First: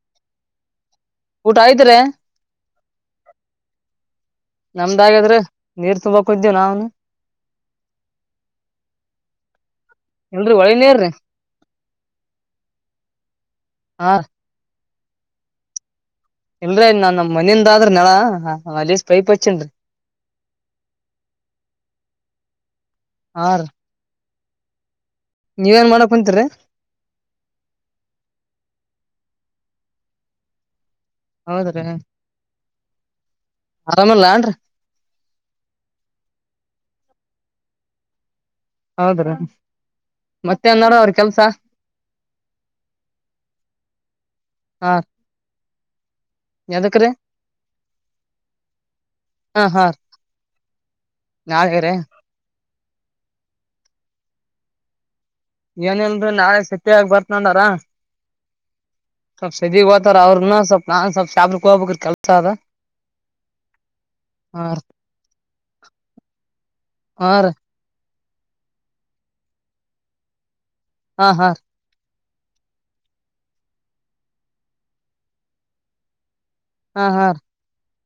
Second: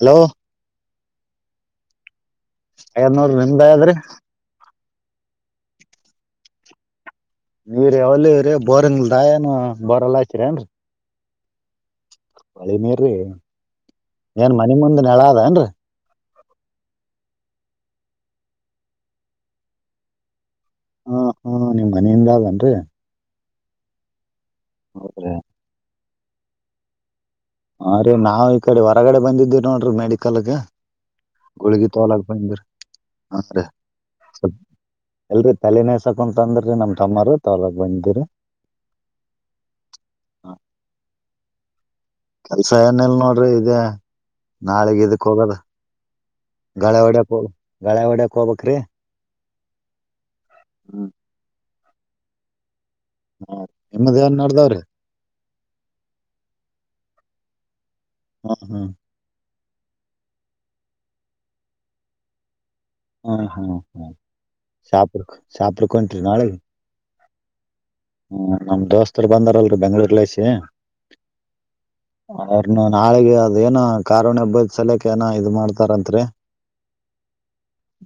Hello ಊಟ ಆಯತ್ರಯಾ ನೋಡಿ ನಿಮ್ದಾಯಾದ್ರಿ ನಮ್ದಾಗಾದ್ರೆ ನೀರ್ ತುಂಬಕ ಹೋಗಿದ್ದೇವ ನಾವ್ನು ನೀರಿ ಅವಲ ರೀ ಬೋರ್ಂಗಲ್ದ ಏನು ಬೋರ್ ಎಲ್ಲ ಆಯತರಿ ಇಲ್ರಿ ಏನ್ರಿ ಹೊಳಿ ನೀರ್ರಿ ಹೊಳಿ ನೀರರೀ ಹಾ ಏನ್ ಮನ ಮುಂದ್ ನೆಳಾ ಅದೇನ್ರಿ ಇಲ್ರೀ ನಾನ್ ನಮ್ಮ ಮನಿಂದ ಆದ್ರ ನಳಾ ಅಲ್ಸಿ ಪೈಪ್ ಹಚ್ಚೇನ್ರಿ ಹಾ ಹಾ ನಿಮ್ ಮನೆಯಿಂದ ಆಗೇನ್ರರಿ ಆ ನೀವೇನ್ ಮಾಡಕ್ ಕುಂತರಿ ಹ ರೀ ನಾವು ಈ ಕಡೆ ಹೊರಗಡೆ ಬಂದಿದ್ದೀವಿ ನೋಡ್ರಿ ಮೆಡಿಕಲ್ ಗ ಹೌದ್ರಿ ಗೂಳಗಿ ತೋಲಾಗ ಬಂದ್ರ ಹೀ ಸ್ವ ಆರಾಮಲ್ಲಾನ್ರಿ ಎಲ್ರಿ ತಲೆ ನೇಸಕ್ ಅಂತ ಅಂದ್ರೀ ನಮ ಟ ಮಾಡಾರ ತಾವಲ ಬಂದಿದ್ದೀರ ಹೌದ್ರೀ ಮತ್ತೆನ್ ನೋಡದಾವ ಕೆಲ್ಸಾ ಕೆಲ್ಸ ಏನಲ್ ನೋಡ್ರಿ ಇದೇ ಹಾ ನಾಳಗ್ ಇದಕ್ ಹೋಗದ ಗಳೆ ಎದಕ್ರಿ ಹೋಡೆಕ್ ಹೋಗ ಗಳೆ ಹೊಡಕ್ ಹೋಗಬೇಕರಿ. ಹಾ ಹಾ ಹ್ಮ್ [unintelligible] ಹಾ ನಿಮ್ಮದ್ ಏನ್ ನಡ್ದದ್ರಿ ಏನಿಲ್ಲ ರೀ ನಾಳೆ ಸೆಪ್ಪಿ [unintelligible] ಬರ್ತಾನಂದರ. ಹ್ಮ ಹ್ಮ್ ಸದಿಗ್ ಹೋತಾರ ಅವ್ರನ ಸ್ವಲ್ಪ ನಾನ್ ಶಾಹಪುರ ಹೋಗ್ಬೇಕ ಸ್ವಲ್ಪ ಕೆಲಸ ಅದ. ಹ್ಮ ಹ್ಮ್ ಹ್ಮ ಹಾ ರೀ ಶಾಪುರಕ್ ಶಾಹಪುರಕ ಹೋಟಿರ ನಾಳಿಗಿ ಹಾರೀ ಹ್ಮ್ ನಮ್ ದೋಸ್ತರು ಬಂದಾರಲ್ರಿ ಬೆಂಗ್ಳೂರ್ ರ್ಲ ಐಸಿ ಹಾ ಹಾ ಅವ್ರನು ನಾಳೆಗೆ ಅದ ಏನ ಕಾರುಣಿ ಹಬ್ಬದ ಸಲಯಕ್ ಏನ ಇದ್ ಮಾಡ್ತಾರತ್ರಿ ಹಾ ಹಾ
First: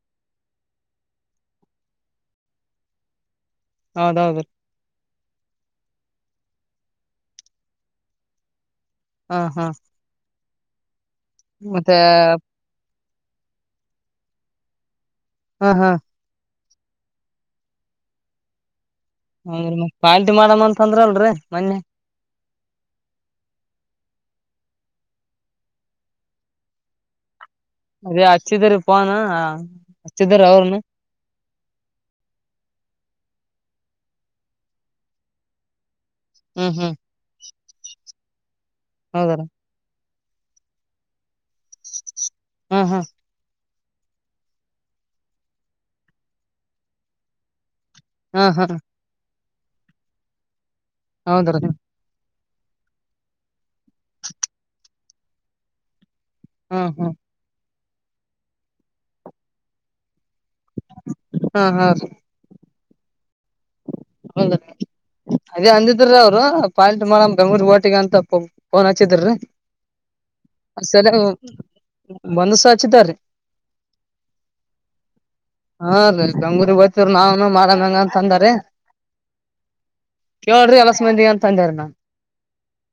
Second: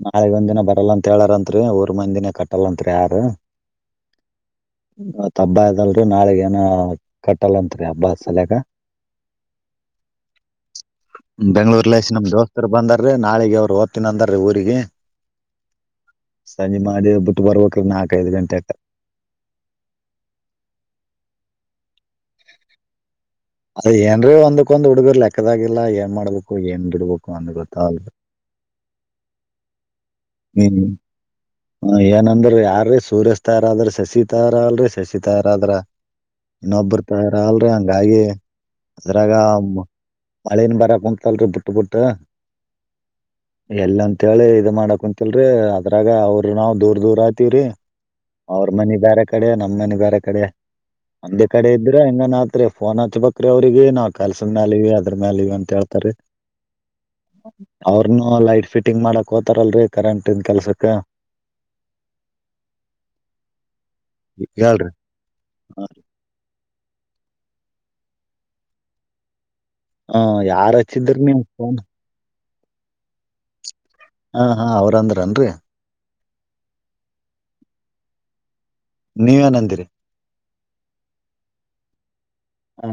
ನಾಳಗ್ ಒಂದ ದಿನ ಬರಲ್ಲಂತತ್ ಹೇಳಾರಂತ್ರಿ ಊರ್ ಮಂದಿನ ಕಟ್ಟಲ್ಂರಿ ಯಾರ ಹೌದೌದು ರೀ ತ್ ಹಬ್ಬ ಇದಲ್ರರಿ ನಾಳಗ ಏನ ಕಟ್ಟಲ್ಲತ್ರಿ ಹಬ್ಬ ಸಲ್ಯ ಹಾ ಹಾ ಮತ್ತೆ ಬೆಂಗ್ಳೂರ್ಲಸ ನಮ್ ದೋಸ್ತರು ಬಂದಾರೀ ನಾಳಿಗೆ ಅವ್ರು ಹೋಗ್ತನಿ ಅಂದಾರೀ ಊರಿಗೆ ಹ್ ಹಾ ಸಂಜೆ ಮಾದೇ ಬಿಟ್ಟು ಬರ್ಬೇಕ ನಾಲ್ಕೈಐದು ಗಂಟೆಕ ಮ ಪಾರ್ಟಿ ಮಾಡಮ್ಮ ಅಂತ ಅಂದ್ರ ಅಲ್ರರಿ ಮೊನ್ನೆ ಅದ ಏನ್ರೀ ಒಂದಕ್ಕ ಒ್ ಹುಡುಗರ್ ಲೆಕ್ಕದಾಗಿಲ್ಲಾ ಏನ್ ಮಾಡ್ಬೇಕು ಏನ್ ಗಿಡ್ಬೇಕು ಅಂದ್ ಗೊತ್ತ ಅದ ಅಚ್ಚು ತರಿ ಪಾನ ಅಚ್ಚುದರ ಅವರುಣ ಹ ಏನಂದ್ರ ಯಾರೀ ಸೂರ್ಯಸ್ ತಯಾರ ಆದ್ರ ಶಶಿ ತಾರ ಅಲ್ರರಿ ಶಶಿ ತಯಾರ ಆದ್ರ ಹ್ಮ್ ಹ್ಮ್ ಇನ್ನೊಬ್ಬರ್ತಾರ ಅಲ್ರಿ ಹಂಗಾಗಿ ಹೌದಾರ ಅದ್ರಾಗ ಮಳೇನ್ ಬರಕ್ ಕುಂತಲ್ರರಿ ಬಿುಟ್ಟ ಬುಟ್ಟ ಹ್ ಹಾ ಎಲ್ಲಂತೇಳಿ ಇದ ಮಾಡಕ ಕುಂತಲ್ರಿ ಅದ್ರಾಗ ಅವ್ರ ನಾವು ದೂರ್ ದೂರ ಆಗತಿವ್ರಿ ಹ್ಮ್ ಅವ್ರ ಹ್ಮ್ ಮನೆ ಬ್ಯಾರೆ ಕಡೆ ನಮ್ಮ್ ಮನೆ ಬ್ಯಾರೆ ಕಡೆ ಅಂದೇ ಹೌದ್ರ ಕಡೆ ಇದ್ರೆ ಹೆಂಗ ನ ತ್ರಿ ಫೋನ್ ಹಚ್ಬೇಕ್ರ ಅವ್ರಿಗೆ ನಾವು ಕೆಲ್ಸ ಮ್ಯಾಲಿವ ಅದ್ರ ಮ್ಯಾಲಿವ ಅಂತ ಹೇಳ್ತಾರ ಹ್ಮ ಹ್ಮ ಅವ್ರನು ಲೈಟ್ ಫಿಟಿಂಗ್ ಮಾಡಕ್ ಹೋತಾರಲ್ರರಿ ಕರೆಂಟ್ ಇನ್ ಕೆಲ್ಸಕ್ ಹಾ ಹಾ ರೀ ಹೇಳ್ರಿ ಅದೇ ಅಂದಿದ್ರ್ರ ಅವ್ರು ಬಾಯಿಲ್ ತಮ್ಮ ನಾವು ಬೆಂಗಳೂರಿಗೆ ಹೊಂಟಿವಿ ಅಂತ ಫೋನ್ ಹಚ್ಚಿದ್ರೀ ಹ ಯಾರ್ ಹಚ್ಚಿದ್ರ ನೀಮ ಫೋನ್ ಒಂದುಸಚ್ದ್ರೀ ಹಾ ಹಾ ಅವ್ರ ಅಂದ್ರನ್ರಿ ಬೆಂಗಳೂರು ಹೋಗ್ತೀವಿ ನಾವನ ಮಾಡಣಂಗ ಅಂತ ಅಂದಾರೆ ನೀವೇನಂದಿರಿ ಕೇಳ್ರರು ಎಲಸ ಮಂದಿ ಅಂತ ಅಂದಾರ ನಾನ್ ಹಾ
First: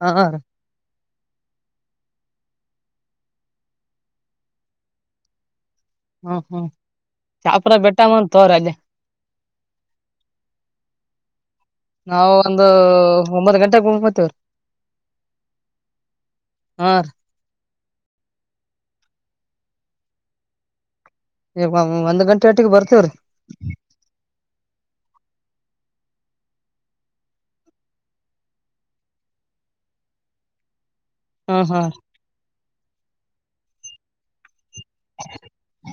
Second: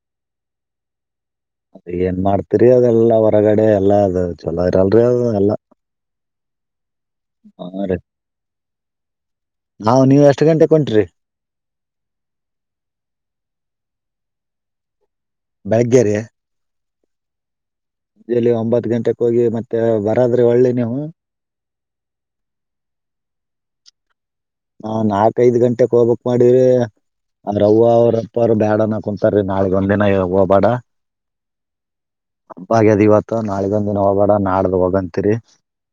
ಹ ಅದ ಏನ್ ಮಾಡ್ತಿರಿ ಅದೆಲ್ಲಾ ಹೊರಗಡೆ ಎಲ್ಲಾ ಅದು ಚೊಲೋ ಇರಲ್ರಿ ಅದ ಎಲ್ಲ ಹ್ಮ್ ಹ್ಮ್ ಚಾಪುರ ಬೆಟ್ಟಮ್ಮನ್ ತೋ್ರ ಅಲ್ಲಿ ನಾ್ ನೀವು ಎಷ್ಟು ಗಂಟೆ ಕೊ ನಾವವು ಒಂದು ಒಂಬತ್ತು ಗಂಟೆೆಗೆ ಮುೋಗ ಮತೇವ್ರ ಬೆಳಗ್ಗೆರೆ ಆ ಎಲ್ಲಿ ಒಂಬತ್ ಗಂಟೆಕ್ ಹೋಗಿ ಮತ್ತೆ ಬರದ್ರೆ ಒಳ್ಳಿ ನೀವು ಒಂದ್ ಗಂಟೆ ಒಟ್ಟಿಗೆ ಬರ್ತೇವ್ರಿ ನಾ ನಾಕಐದ್ ಗಂಟೆಕ್ ಹೋಗ್ಬಕ್ ಮಾಡಿದ್ರ ಅ್ರ ಅವವ್ವ ಅವ್ರಪ್ಪ ಅವರು ಬ್ಯಾಡನ ಕುಂತಾರೀ ನಾಗ ಒಂದ್ಿನ ಹವ ಬೇಡ ಹ್ಮ ಹ್ಮ್ ಬಾಗ್ಯದ್ ಇವತ್ತು ನಾಳಗ ಒಂದ ದಿನ ಹೋಗಬೇಡ ನಾಡ್ದ ಹೋಗಂತಿರಿ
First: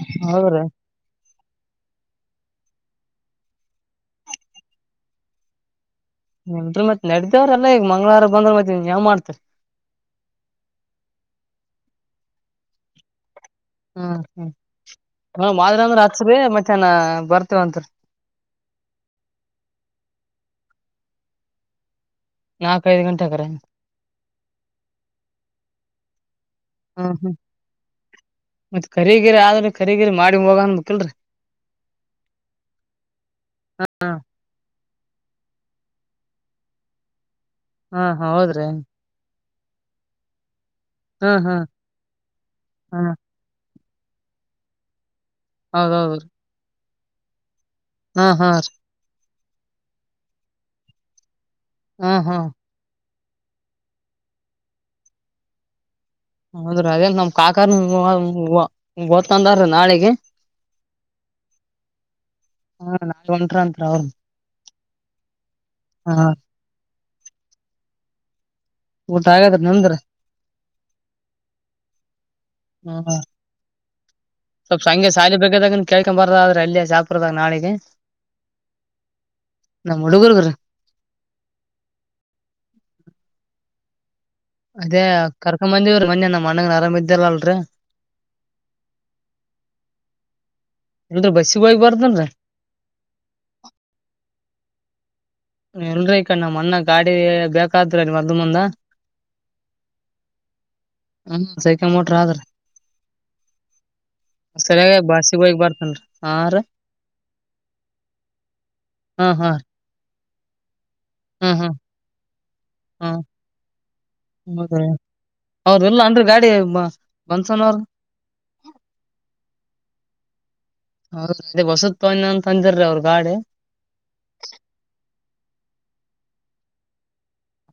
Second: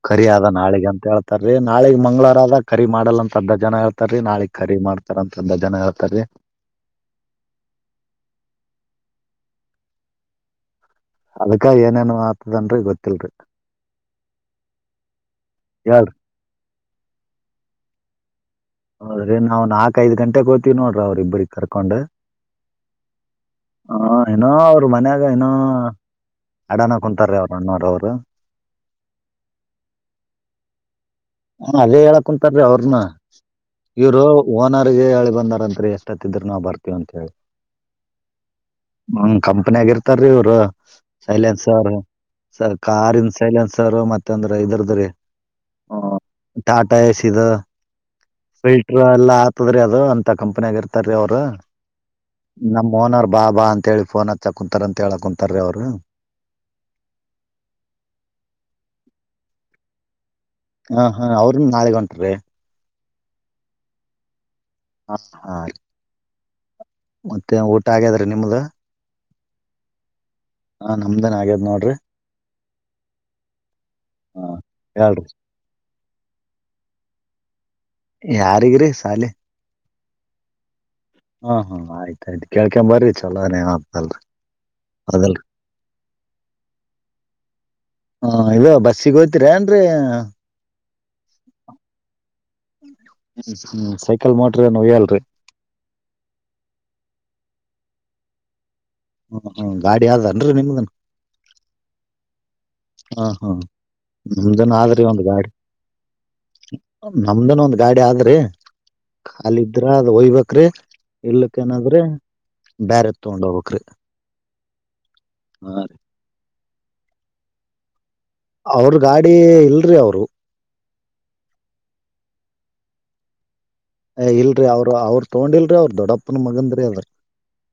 ಕರಿ ಆದದ ಹೌದ್ರಿ ನಾಳಗ ಅಂತ ಹೇಳ ನಾಳಗ್ ಮಂಗ್ವಾರ ಆದದ ಕರಿ ಮಾಡಲ್ಲ ಅಂತ ಅರ್ ಜನ ಹೇಳ್ತಾರೀ ನಾಳಗ್ ಕರಿ ಮಾಡ್ತಾರ ಅಂತ ಅದ್ದ ಜನ ಹೇಳ್ತ ಎ ಮತ್ ನಡ್ದೇವ್ರ ಎಲ್ಲ ಈಗ ಮಂಗ್ವಾರ ಬಂದ್ರ ಮತ್ತತ್ನ್ಾವ್ ಮಾಡ್ತರಿ ಅದಕ್ಕ ಏನೇನ್ ಮಾತದನ್ರರಿ ಗೊತ್ತಿಲ್ರಿ ಹ್ಮ್ ಹ್ಮ್ ಮಾದರಿ ಅಂದ್ರೆ ಹೇಳ್ರಿ ಹಚ್ಬ ಮತ್ತ್ಯಾನ ಬರ್ತೇವ ಅಂತರಿ ಹೌದ್ರಿ ನಾವವು ನಾಕಕ್ ಐದು ಗಂಟೆಗೋ್ತೀವಿ ನೋಡ್ರಿ ಅವ್ರರಿಬ್ಬ್ರಗ್ ಕರ್ಕೊಂಡ್ ನಾಲ್ಕ್ ಐದು ಗಂಟೆ ಹಕ್ರೆ ಹ ಏನ ಅವರು ಮನ್ಯಾಗ ಏನ ಅಡಾನ ಕುಂತಾರೀ ಅವ್ರ ಅಣ್ಣೋರ ಅವರು ರೀಗಿರಿ ಆದ್ರೆ ರೀಗಿರಿ ಮಾಡಿ ಹೋಗನ್ಬೇಕೇಕಲ್ರರಿ ಅದೇ ಹೇಳಕ ಕುಂತಾರೀ ಅವ್ರನ ಇವರು ನನಗೆ ಹೇಳಿ ಬಂದಾರತ್ರಿ ಎಷ್ಟ ಹತ್ತಿದ್ರರು ನಾವವು ಬರ್ತೀವ ಅಂತ ಹೇಳಿ ಹಾ ಹ ಹೌದ್ರಿ ಕಂಪನಿ ಆಗ ಇರ್ತೀ ಇವರು ಹ್ಮ್ ಹ್ಮ್ ಸೈಲೆನ್ಸ್ ಸ ಹ್ಮ್ ಕಾರ್ ಇನ್ ಸೈಲೆನ್ಸ್ ರ್ ಮತ್ತ ಅಂದ್ರೆ ಇದ್ರದ್ರೀ ಅದ ಟಾಟಾ ಎಸಿದ ರೀ ಫಿಲ್ಟರ್ ಎಲ್ಲಾ ಆತದ್ರೀ ಅದು ಅಂತ ಕಂಪನಿ ಆಗ ಇರ್ತಾರೀ ಅವರು ಹಾ ಹಾ ನಮ ಓನರ್ ಬಾ ಬಾ ಅಂತ ಹೇಳಿ ಫೋನ್ ಹಚ್ಚ ಕುಂತಾರ ಅಂತ ಹೇಳ ಕುಂತಾರೀ ಅವರು ಹೌದ್ರೀ ಅದೇಲ್ ನಮ್ ಕಾಕಾರ್ ಓ್ಕಂದಾರೀ ನಾಳೆಗೆ. ಹಾ ಹಾ ಅವ್ರನು ನಾಳೆಗ ಹೊಂಟ್ರೀ ಹಾ ನಾ ಒಂಟರಂತ ಅವ ಹಾ ಹಾ ಮತ್ತೆ ಊಟ ಆಗ್ಯಾದ್ರ ನಿಮ್ದ ಊಟ ಆ ಹಾಗಾದ ನಮಂದ್ರ ಹಾ ನಮ್ದನ್ ಆಗ್ಯದ ನೋಡ್ರಿ ಹ್ಮ ಹ ಸ್ವಲ್ಪ ಸಂಜೆ ಹೇಳ್ರಿ ಶಾಲಿ ಬೇಕದಾಗ ಕೇಳ್ಕೊ ಬರದ ಆದ್ರೆ ಅಲ್ಲಿ ಶಾಪರದಾಗ ನಾಳಿಗೆ ಯಾರಿಗಿರಿ ಸಾಲಿ ನಮ್ಮ ಹುಡುಗರುಗರ. ಹಾ ಹಾ ಆಯ್ತಾಯ್ತು ಕೇಳ್ಕೊಂಡ ಬ್ರಿ ಚಲೋನೇ ಆಗ್ತಲ್ರಿ. ಅದೇ ಕರ್ಕಂಬಂದಿವ್ರ ಮಜ ನಮ್ಮ್ ಅಣ್ಣಗನ ಆರಾಮ ಇದ್ದಲ್ಲ ಅಲ್ರ. ಹ ಇದು ಬಸ್ಸಿಗೆ ಹೋಯ್ತಿರಿ ಏನ್ರಿ ಹ್ಮ್ [inaudible] ಇದ್ರ ಬಸಿ ಬ ಬಾರ್ದನ್ರ. ಹ್ಮ್ ಸೈಕಲ್ ಮೋಟ್ರ ಏನ್ ಒಯ್ಯಲ್ರಿ ಎಲ್ರೀ ಈಕ ನಮ್ಮ್ ಅಣ ಗಾಡಿ ಬೇಕಾದರಿ ನೀ ಮದ್ದ ಮುಂದ. ಹ್ಮ್ ಹ್ಮ್ ಗಾಡಿ ಆದನ್ರಿ ನಿಮ್ದನ್ ಹ್ಮ ಸೈಕಲ್ ಮೋಟರ್ ಆದ್ರ. ಹಾ ಹಾ ನಿಮ್ದನ್ ಸರಿಯಾಗಿ ಆದ್ರಿ ಒಂದು ಬಸ್ಸಿಗೆ ಗಾಡಿ. ಹೋಗಿ ಬರ್ತೇನ್ರಿ ಹಾ ರೀ ನಮ್ದನ ಒಂದ್ ಗಾಡಿ ಆದ್ರಿ ಹಾ ಹಾ ಕಖಾಲಿದ್ರ ಅದು ಒಯ್ಬೇಕ. ಕ್ರಿ ಹ್ಮ್ ಇಲ್ಕ್ಕ ಹ್ಮ್ ಏನಾದ್ರೆ ಬ್ಯಾರೆ ತಗೊಂಡ ಹೋಗಕ್ರಿ. ಹೌದ ಅವ್ರ ಎಲ್ಲ ಅನ್ರಿ ಗಾಡಿ ಬನ್ಸನ ಅವ್ರ. ಅವ್ರ ಗಾಡಿ ಇಲ್ರಿ ಅವರು. ಹೌದ ಅ ಹೊಸತ್ನ್ ಅಂತ ಅಂದರೀ ಅವ್ರ ಗಾಡಿ. ಏ ಇಲ್ರಿ ಅವ್ರು ಅವ್ರ ತಗೊಂಡಿಲ್ರಿ ಅವ್ರ ದೊಡ್ಡಪ್ಪನ ಮಗಂದ್ರ ಅದ.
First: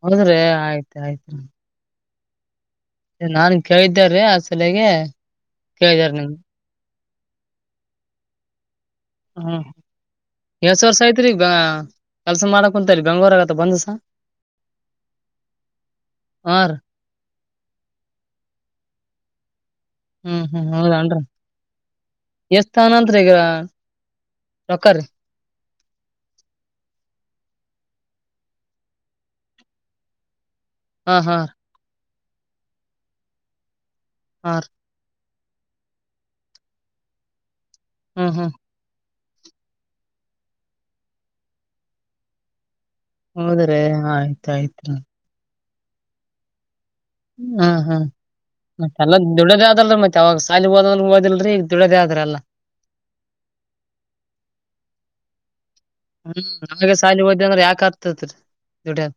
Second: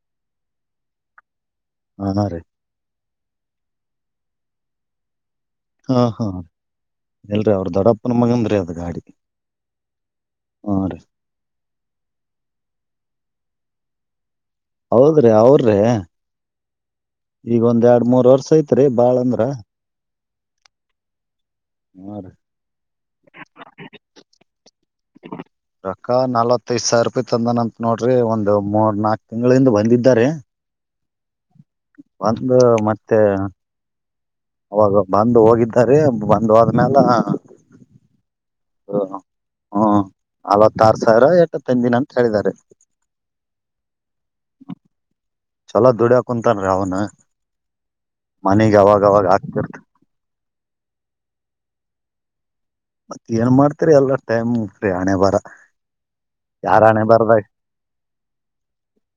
ಹೌದ್ರೆ ಆಯ್ತ್ ಆಯ್ತ್. ಹ ರೀ. ನಾನ್ ಕೇಳಿದ್ದಾರೀ ಆ ಸಲಗೆ ಕೇಳಿದಾರ ನನ್ಗೆ. ಎಲ್ರಿೀ ಅವ್ರ ದೊಡಪ್ಪನ ಮಗಂದ್ರೀ ಅದು ಗಾಡಿ. ಹ್ಮ ಹಾ ಎಳ್ಸ ರೀ ವರ್ಷ ಐತ್ರಿೀಗ ಕೆಲ್ಸ ಮಾಡಕ್ ಕುಂತರಿ ಬಂಗೂರ್ಗ. ಬಂದಸ. ಹೌದ್ರಿ ಅವ್ರ್ರೀ ಹಾ ರೀ ಈಗೊಂದ್ ಎರಡ್ ಮೂರ್ ವರ್ಷ ಐತ್ರಿ ಬಾಳ ಅಂದ್ರ. ಹ್ಮ್ ಹ್ಮ್ ಹದನ್ರಿೀ. ಹಾ ರೀ ಎಷ್ಟತಗೋನಂತ ಈಗ ರೊಕ್ಕರಿ. ರೊಕ್ಕ ನಲ್ವತ್ತೈದ್ ಸಾವಿರ ರೂಪಾಯಿ ತಂದನ ಅಂತ ನೋಡ್ರಿ ಒಂದು ಮೂರ್ ನಾಕ್ ತಿಂಗಳಿಂದ ಬಂದಿದ್ದಾ ರಿ. ಹಾ ಹಾ. ಒಂದು ಮತ್ತೆ. ಹಾ ಅವಾಗ ಬಂದು ಹೋಗಿದ್ದಾರೆ ಬಂದು ಹೋದಮೇಲೆ. ಹ್ಮ್ ಹ್ಮ್. ಹ್ಮ್ ಅಲ್ವತ್ತಾರ ಸಾವಿರ ಎಟೂ ತಂದಿದ ಅಂತ ಹೇಳಿದ್ದಾ ರಿ. ಹೌದ್ರೆ ಆಯ್ತಾಯ್ತು. ಚಲೋ ದುಡಿಯಾಕ ಕುಂತಾನ ರೀ ಅವ್ನ. ಹ್ಮ್ ಹ್ಮ್ ಮತ್ತೆಲ್ಲ ಅವಾಗ ದುಡದ ಹಾಕ್ತಿರ್ತ ಆದಲ್ರ ಮತ್ತೆ ಯಾವಾಗ. ಕಾಲಿ ಹಓದ ಹಓದಿಲ್ರರಿ ಈಗ ದುಡೋದೇ ಆದ್ರಲ್ಲ. ಮತ್ತತ್ ಏನ್ ಮಾಡ್ತರಿ ಎಲ್ಲ ಟೈಮ್ ಫ್ರೀ ಹಣೆ ಬಾರ. ಹ್ಮ್ ನಮ ಸಾಲಿ ಹೋದ ಅಂದ್ರ ಯಾಕ ಆಗ್ತತ್ರಿ ದುಡದು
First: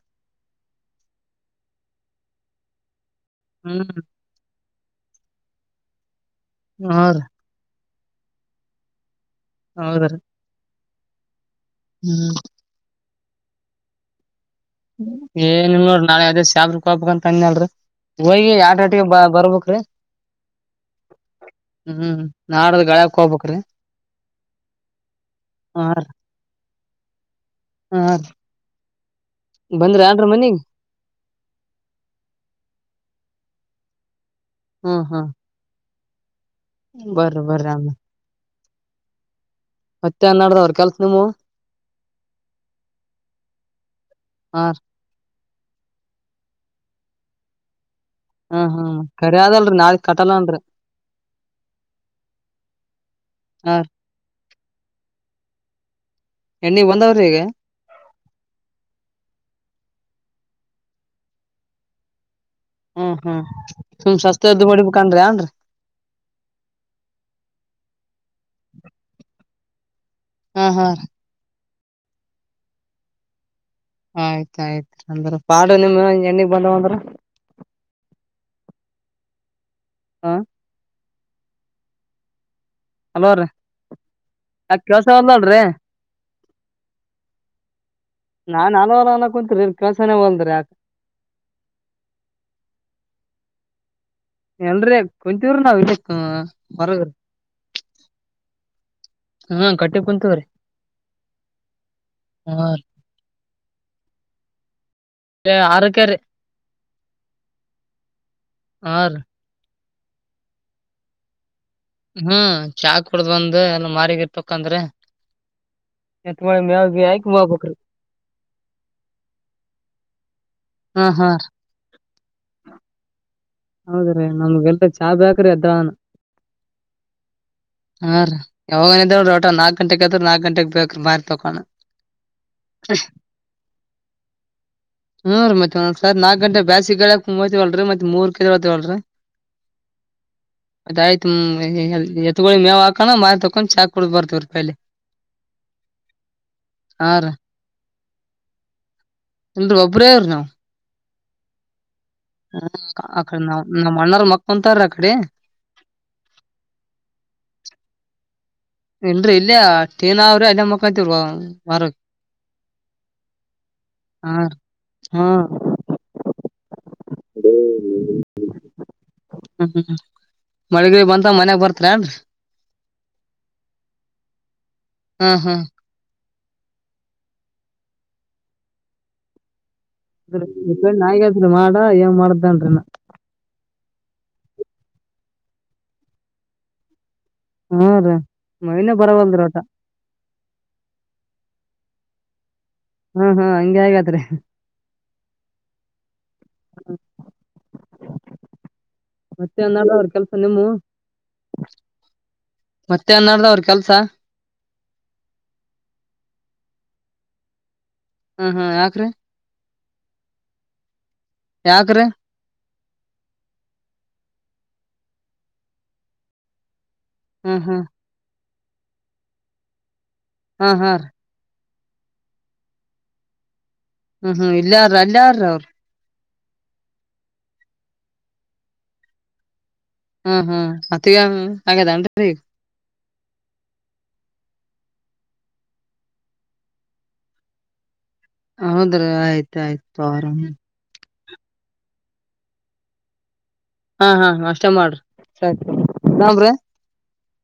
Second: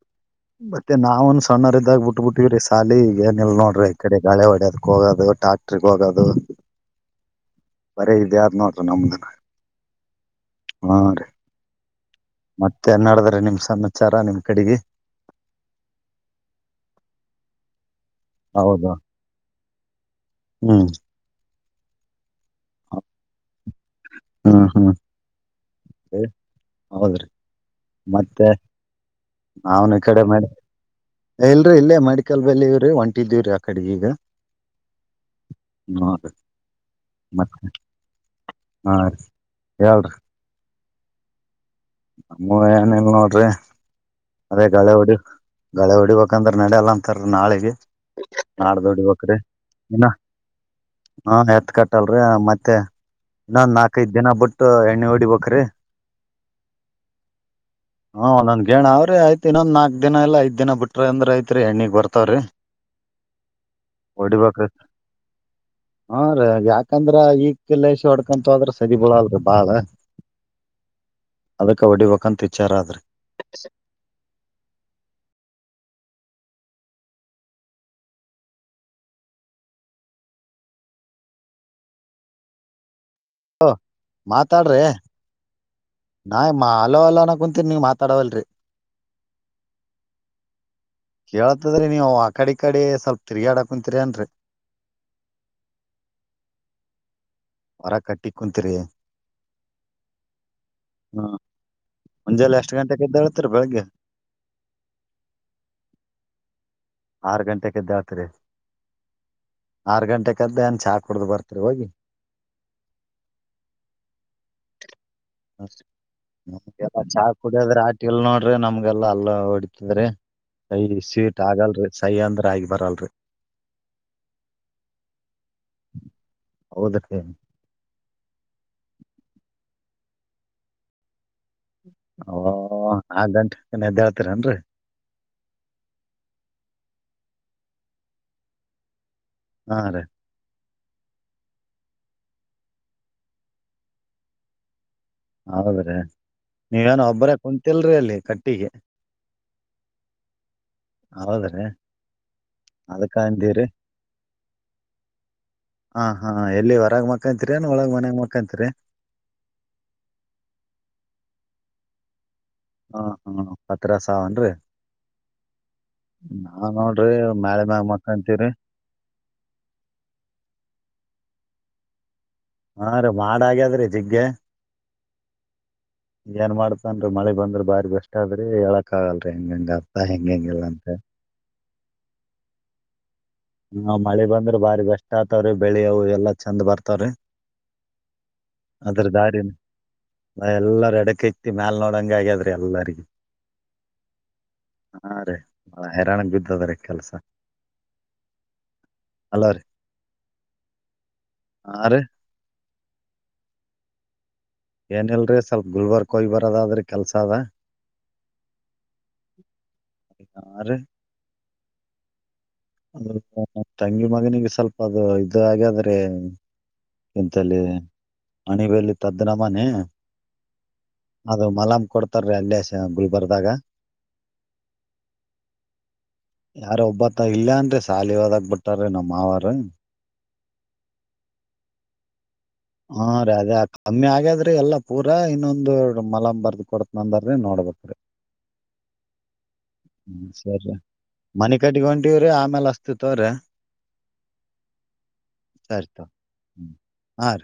ಮತ್ತೆ ನಾವನ್ ಸಣ್ಣರ್ದಾಗ ಬಿಟ್ಟ ಬಿಟ್ಟಿವವ್ರೀ ಸಾಲಿ ಏನಲ್ ನೋಡ್ರಿ ಈ ಹ್ಮ್ ಕಡೆ ಗಳೆ ಹೊಡದಕ್ ಹೋಗೋದು. ಡಾಕ್ಟ್ರಿಗೆ ಹೋಗೋದು. ಹ ರಿ. ಬರಿ ಇದೇ ಐತ ನೋಡ್ರೀ ನಮ್ದನ. ಹೌದ ರೀ. ಹಾ ರೀ ಮತ್ತೆ ನಡದ್ರ ನಿಮ್ ಸಮಾಚಾರ ನಿಮ. ಏನಲ್ ನಾಳೆ ಅದೇ ಸ್ಯಾಬ್ರ ಕ ಹಬೇಕಕ್ ಅಂತ ಅನ್ ಅಲ್ರಿ ಹೋಗೋಗಿ ಹೌದು ಏಟಾಟಿಗೆ ಬ ಬರ್ಬೇಕ್ರೀ ಹ್ಮ್ ಹ್ಮ್ ನಾಡ್ದ ಗಳ್ಯಾಕ್ ಹೋಗ್ಬ್ರೀ ಹ್ಮ ಹ್ಮ್ ರೀ ಹೌದ್ರಿ ಹಾ ರೀ ಮತ್ತೆ. ನ್ನ ಬಂದ್ರಿ ಕಡೆ ಏನ್ರಿ ಮ ಮನಿಗ್ ಇಲ್ರರಿ ಇಲ್ಲೇ ಮೆಡಿಕಲ್ ಬೆಲ್ಲಿ ಇವ್ರಿ ಒಂಟ. ಇಟ್ಟಿದ್ದೀವ ರೀ ಆ ಕಡೆ ಈಗ. ಹ್ಮ ಹಾ. [unintelligible] ಬರ ಬರ ಮತ್ತೆ ಆಮ. ಹಾ ರೀ. ಮತ್ತೆ ಅನ್ನಾಡ್ದವರು ಕೆಲ್ಸ ನೀವು. ನಮ್ಮ ಏನಲ್ ನೋಡ್ರಿ ಹಾ ಅದೇ ಗಳೆ ಹೊಡಿ. ಗಳೆ ಹೊಡಿಬೇಕಂದ್ರ ನಡಲ್ಲ ಅಂತ ರಿ ನಾಳಿಗಿ ಹ್ಮ್ ಹ್ಮ್ ಕರಿ ಅದಲ್ರಿ ನಾಳಗ್ ಕಟಲ್ಲನ್ರರಿ ಹಾ ಎತ್ ಕಟ್ಟಲ್ರಿ ಮತ್ತೆ ನಾ ಹಾ ನಾಕೈದ ದಿನ ಬಟ್ ಎಣ್ಣೆ ಹೊಡಿಬೇಕ್ರಿ ಎಣ್ಣೆಗ ಬಂದ್ರಾವಿ ಈಗ ಆಐ ಇನ್ನೊಂದ ನಾಕ ದಿನ ಇಲ್ಲ ಐದ ದಿನ ಬಿಟರ ಅ್ರ ಐತ್ರಿ ಎಣ್ಣಗಿಬರತವರಿ ಹ್ಮ್ ಹ್ಮ್ ಸುಮ್ ಸಸ್ತೆದ್ದು ಹೊಡಿಬೇಕನ್ ಅಂದ್ರೇನರಿ ಹಾ ರೀ ಯಾಕಂದ್ರ ಈಗ್ಲ್ಲಸಿ ಹೊಡ್ಕಂತ ಆದದ್ರ ಸದಿ ಬಳಲ್ರರಿ ಬಾಳ ಹಾ ಹಾ ರೀ ಅದಕ್ಕೆ ಹೊಡಿಬೇಕಂತ ವಿಚಾರ ಆದ್ರೆ ಆಯ್ತಾಯ್ತ್ ಅಂದ್ರ ಪಾಡು ನಿಮ ಎಣ್ಣಿಗ್ ಬಂದವಂದ್ರ ಹಾ ಹಲೋರಿ ಮಾತಾಡ್ರಿ ಕೆಲಸವಲ್ಲತೀರಿ ನಾ ಮಾ ಅಲೋ ಅಲ ಅನ ಕುಂತೀನಿ ನೀ ಮಾತಾಡವಲ್ರರಿ ನಾನ್ ಹಲೋರ ಅನ್ನ ಕುಂತ್ರಿ ಕೆಲ್ಸನೇ ಹೊಲ್ದ್ರಿ ಯಾಕ ಕೇಳತದ್ರಿ ನೀವು ಆ ಕಡೆ ಕಡೆ ಸ್ವಲ್ಪ ತಿರ್ಗಾಡಾಕಂತೀರಿ ಅನ್ರಿ ಎಲ್ರಿ ಕುಂತೀವ್ರ ನಾವ ಇಕ್ ವರಗ ಹೊರ ಕಟ್ಟಿ ಕುಂತೀರಿ ಹಾ ಕಟ್ಟಿ ಕುಂತವ್ರೀ ಹಾ ಮುಂಜೆಲ್ಲ ಎಷ್ಟು ಗಂಟೆಗೆದ್ದಾಳ್ತರಿ ಬೆಳಿಗ್ಗೆ ಇ ಆರಕಾರಿ ಆರ್ ಗಂಟೆ ಕದ್ದಾಡ್ತರಿ ಆ ಆರ್ ಗಂಟೆ ಕದ್ದೆ ಅನ್ ಚಾ ಕುಡ್ದ್ ಬರ್ತೀರಿ ಹೋಗಿ ಹ್ಮ್ ಚಾಕ್ ಕುಡ್ದ್ ಬಂದ್ ಎಲ್ಲ ಮಾರಿಗ ಇಟ್ತಕಂದ್ರ ಹಸ್ ನಮಗೆಲ್ಲಾ ಚಾ ಹಾಕಿ ಹೋಗ್ಬೇಕ್ರಿ ಕುಡಿಯದ್ರ ಆಟಲ್ ನೋಡ್ರಿ ನಮ್ಗೆಲ್ಲಾ ಅಲ್ಲ ಹೊಡತದ್ರಿ ಸೈ ಹಾ ಹಾ ಸ್ವೀಟ್ ಆಗಲ್ರರಿ ಸೈಯ ಅಂದ್ರ ಆಗಿ ಬರಲ್ರರಿ ಹೌದ್ರೀ ನಮ್ಗೆ ಎಲ್ಟ ಚಾ ಬೇಕ್ರಿ ಅದ್ದಾನ ಹೌದ್ರಿ ಹಾ ರೀ ಯಾವಾಗನ್ರ ರಟ ನಾಕಕ್ ಗಂಟೆಗೆತ್ ನಾಕಕ್ ಗಂಟೆಗೆಗ್ ಬೇಕ್ರೀ ಮಾರ ಓ ಆ ಗಂಟೆ ಎದ್ದೇಳ್ತೀರನ್ರರಿ ಹ್ಮ್ರಿ ಮತ್ತತ್ ಒಂದ್ಸರ್ ನಾಕಕ್ ಗಂಟ ಬಾಸಿ ಗಳಕ್ ಮು್ವಳರರಿ ಮತ್ತತ್ ಮೂರ್ ಕಲ ಹೊವಳರರಿ ಹಾ ರೀ ಅದ್ ಆಯ್ತು ಎತ್ ಮೇವ್ ಹಾಕಣ ಮಾರಿ ತಕೊಂಡ್ ಚಾಕ್ ಕುಡ ಬರ್ತವ ರೀ ಪಾಯಿ ಹೌದ್ರಿ ನೀವೇನ ಹಾ ರೀ ಒಬ್ಬರೇ ಕುಂತಲ್ರಿ ಅಲ್ಲಿ ಕಟ್ಟಿಗೆ ಒಬ್ಬರೇರ್ಜ ಹೌದ್ರೀ ಹ ಅಡೆ ನವು ನ ಮ್ಣಾರ ಮಕ್ಕ ಕುಂತಾರ ಅಕಡೆ ಹಾ ಹಾ ಎಲ್ಲಿ ಹೊರಗ ಮಕ್ಕಂತಿರಿ ಅನ್ ಒಳಗ್ ಮನ್ಯಾಗ ಮಕಂತಿರಿ ಏನ್ೀ ಇಲ್ಲೇ ಟೀನ ಅವ್ರಿ ಅಲ್ಲ ಮಕ್ಕಂತ ಮರ ಹ್ಮ ಹ್ಮ್ ಹತ್ರಸಾವನ್ರರಿ ನಾ ನೋಡ ಹ್ಮ್ಮ ಮಳಗ ಬಂತ ಮನ್ಯಾಗ ಬರ್ತ ಕಂಡ [inaudible] ಹಾ ರೀ ಮಾಡಾ ಹಾಗ್ಯದ್ರೀ ಜಿಗ್ಗಗೆ ಹ್ಮ್ ಹ್ಮ್ ಏನ್ ಮಾಡ್ತನ್ೀ ಮಳಿ ಬಂದ್ರ ಬಾರಿ ಬೆಸ್ಟ್ ಅದ್ರಿ ಹೇಳಕ್ ಆಗಲ್ರರಿ ಹಂಗ ಹಂಗ ಅ ನಯತ್ೀ ಮಾಡ ಏಂಗ ಮಾಡ್ದನ್ರೀ ನ ಹ ಮಳಿ ಬಂದ್ರೆ ಬಾರಿ ಬೆಸ್ಟ್ ಆತವ್ರೀ ಬೆಳಿವು ಎಲ್ಲಾ ಚಂದ ಬರ್ತಾವ್ರೀ ಹ್ಮ್ ರೀ ಮೈನೆ ಅದ್ರ ಬರವಲ್ದ್ರಿ ದಾರಿನ ಒಟ ಎಲ್ಲರ ಎಡಕ ಇತಿ ಮ್ಯಲ್ ನೋ ಹಂಗ ಆ್ಯೆ ಹ್ಮ್ ಹಾ ಹಗೆ ಹಗ ಹಾ ರೇ ಬಹಳ ಹೈರಾಣಗ್ ಬಿದ್ದದ ರೀ ಕೆಲ್ಸ ಅಲೋ ಮತ್ತೆ ರೀ ನಳ ಅವ್ರ ಕೆಲ್ಸ ನಿಮ್ಮು ಹಾ ರೀ ಮತ್ತೆ ಅನ್ನಡ್ದ ಅವ್ರ ಕೆಲ್ಸ ಏನಲ್ರೀ ಸ್ವಲ್ಪ್ ಗುಲ್ಬರ್ಕೋಯ್ ಬರೋದಾದ್ರೆ ಕೆಲ್ಸ ಅದ ಹ್ಮ ಹ್ಮ ಯಾಕ್ರೀ ್ರ [inaudible] ಯಾಕ್ರ ಅ ತಂಗಿ ಮಗನಿಗೆ ಸ್ವಲ್ಪ ಅದು ಇದು ಹಾಗಾದ್ರೆ ಎಂತಲ್ಲಿ ಹ್ಮ್ ಹ್ಮ್ ಅಣಬಲ್ಲಿ ತದನಮ್ಮನ ಹಾ ಹಾ ರೀ ಅದು ಮಲಂ ಕೊಡ್ತಾರೀ ಅಲ್ಲೇ ಗುಲ್ಬರ್ದಾಗ ಹ್ಮ್ ಹ್ಮ್ ಇಲ್ಲಾರ್ರ ಅಲ್ಲಾರ್ರ ಅವ್ರ ಯಾರ ಒಬ್ಬತ್ತ ಇಲ್ಲಯ ಅನ್ರಿ ಸಾಲಿ ಹದಾಗ ಬಿಿಟ್ಟಾರ ನಮ್ಮ್ ಮಾವಾರ ಹ್ಮ್ ಹ್ಮ್ ಮತ್ತಗ ಅಂಗದಟ ರೀ ಹಾ ರೀ ಅದೇ ಕಮ್ಮಿ ಆಗಾದ್ರೆ ಎಲ್ಲಾ ಪೂರ ಇನ್ನೊಂದಂದು ಮಲ ಬರ್ದ್ ಕೊಡತ ನಂದ್ರ ನೋಡ್ಬೇಕೀ ಹೌದ್ರ ಆಯ್ತ ಆಾಯ್ತು ಆರಾಮ ಮನೆ ಕಟ್ಗಂಟಿವವ್ರೀ ಆಮೇಲ್ ಅಸ್ತಿತ್ವ್ರೀ ಹಾ ಹಾ ಅಷ್ಟೆ ಮಾಡ್ರಿ ಸರಿ ತಗೋ ನಬ್ರಿ ಹ್ಮ್ ಹಾ ರೀ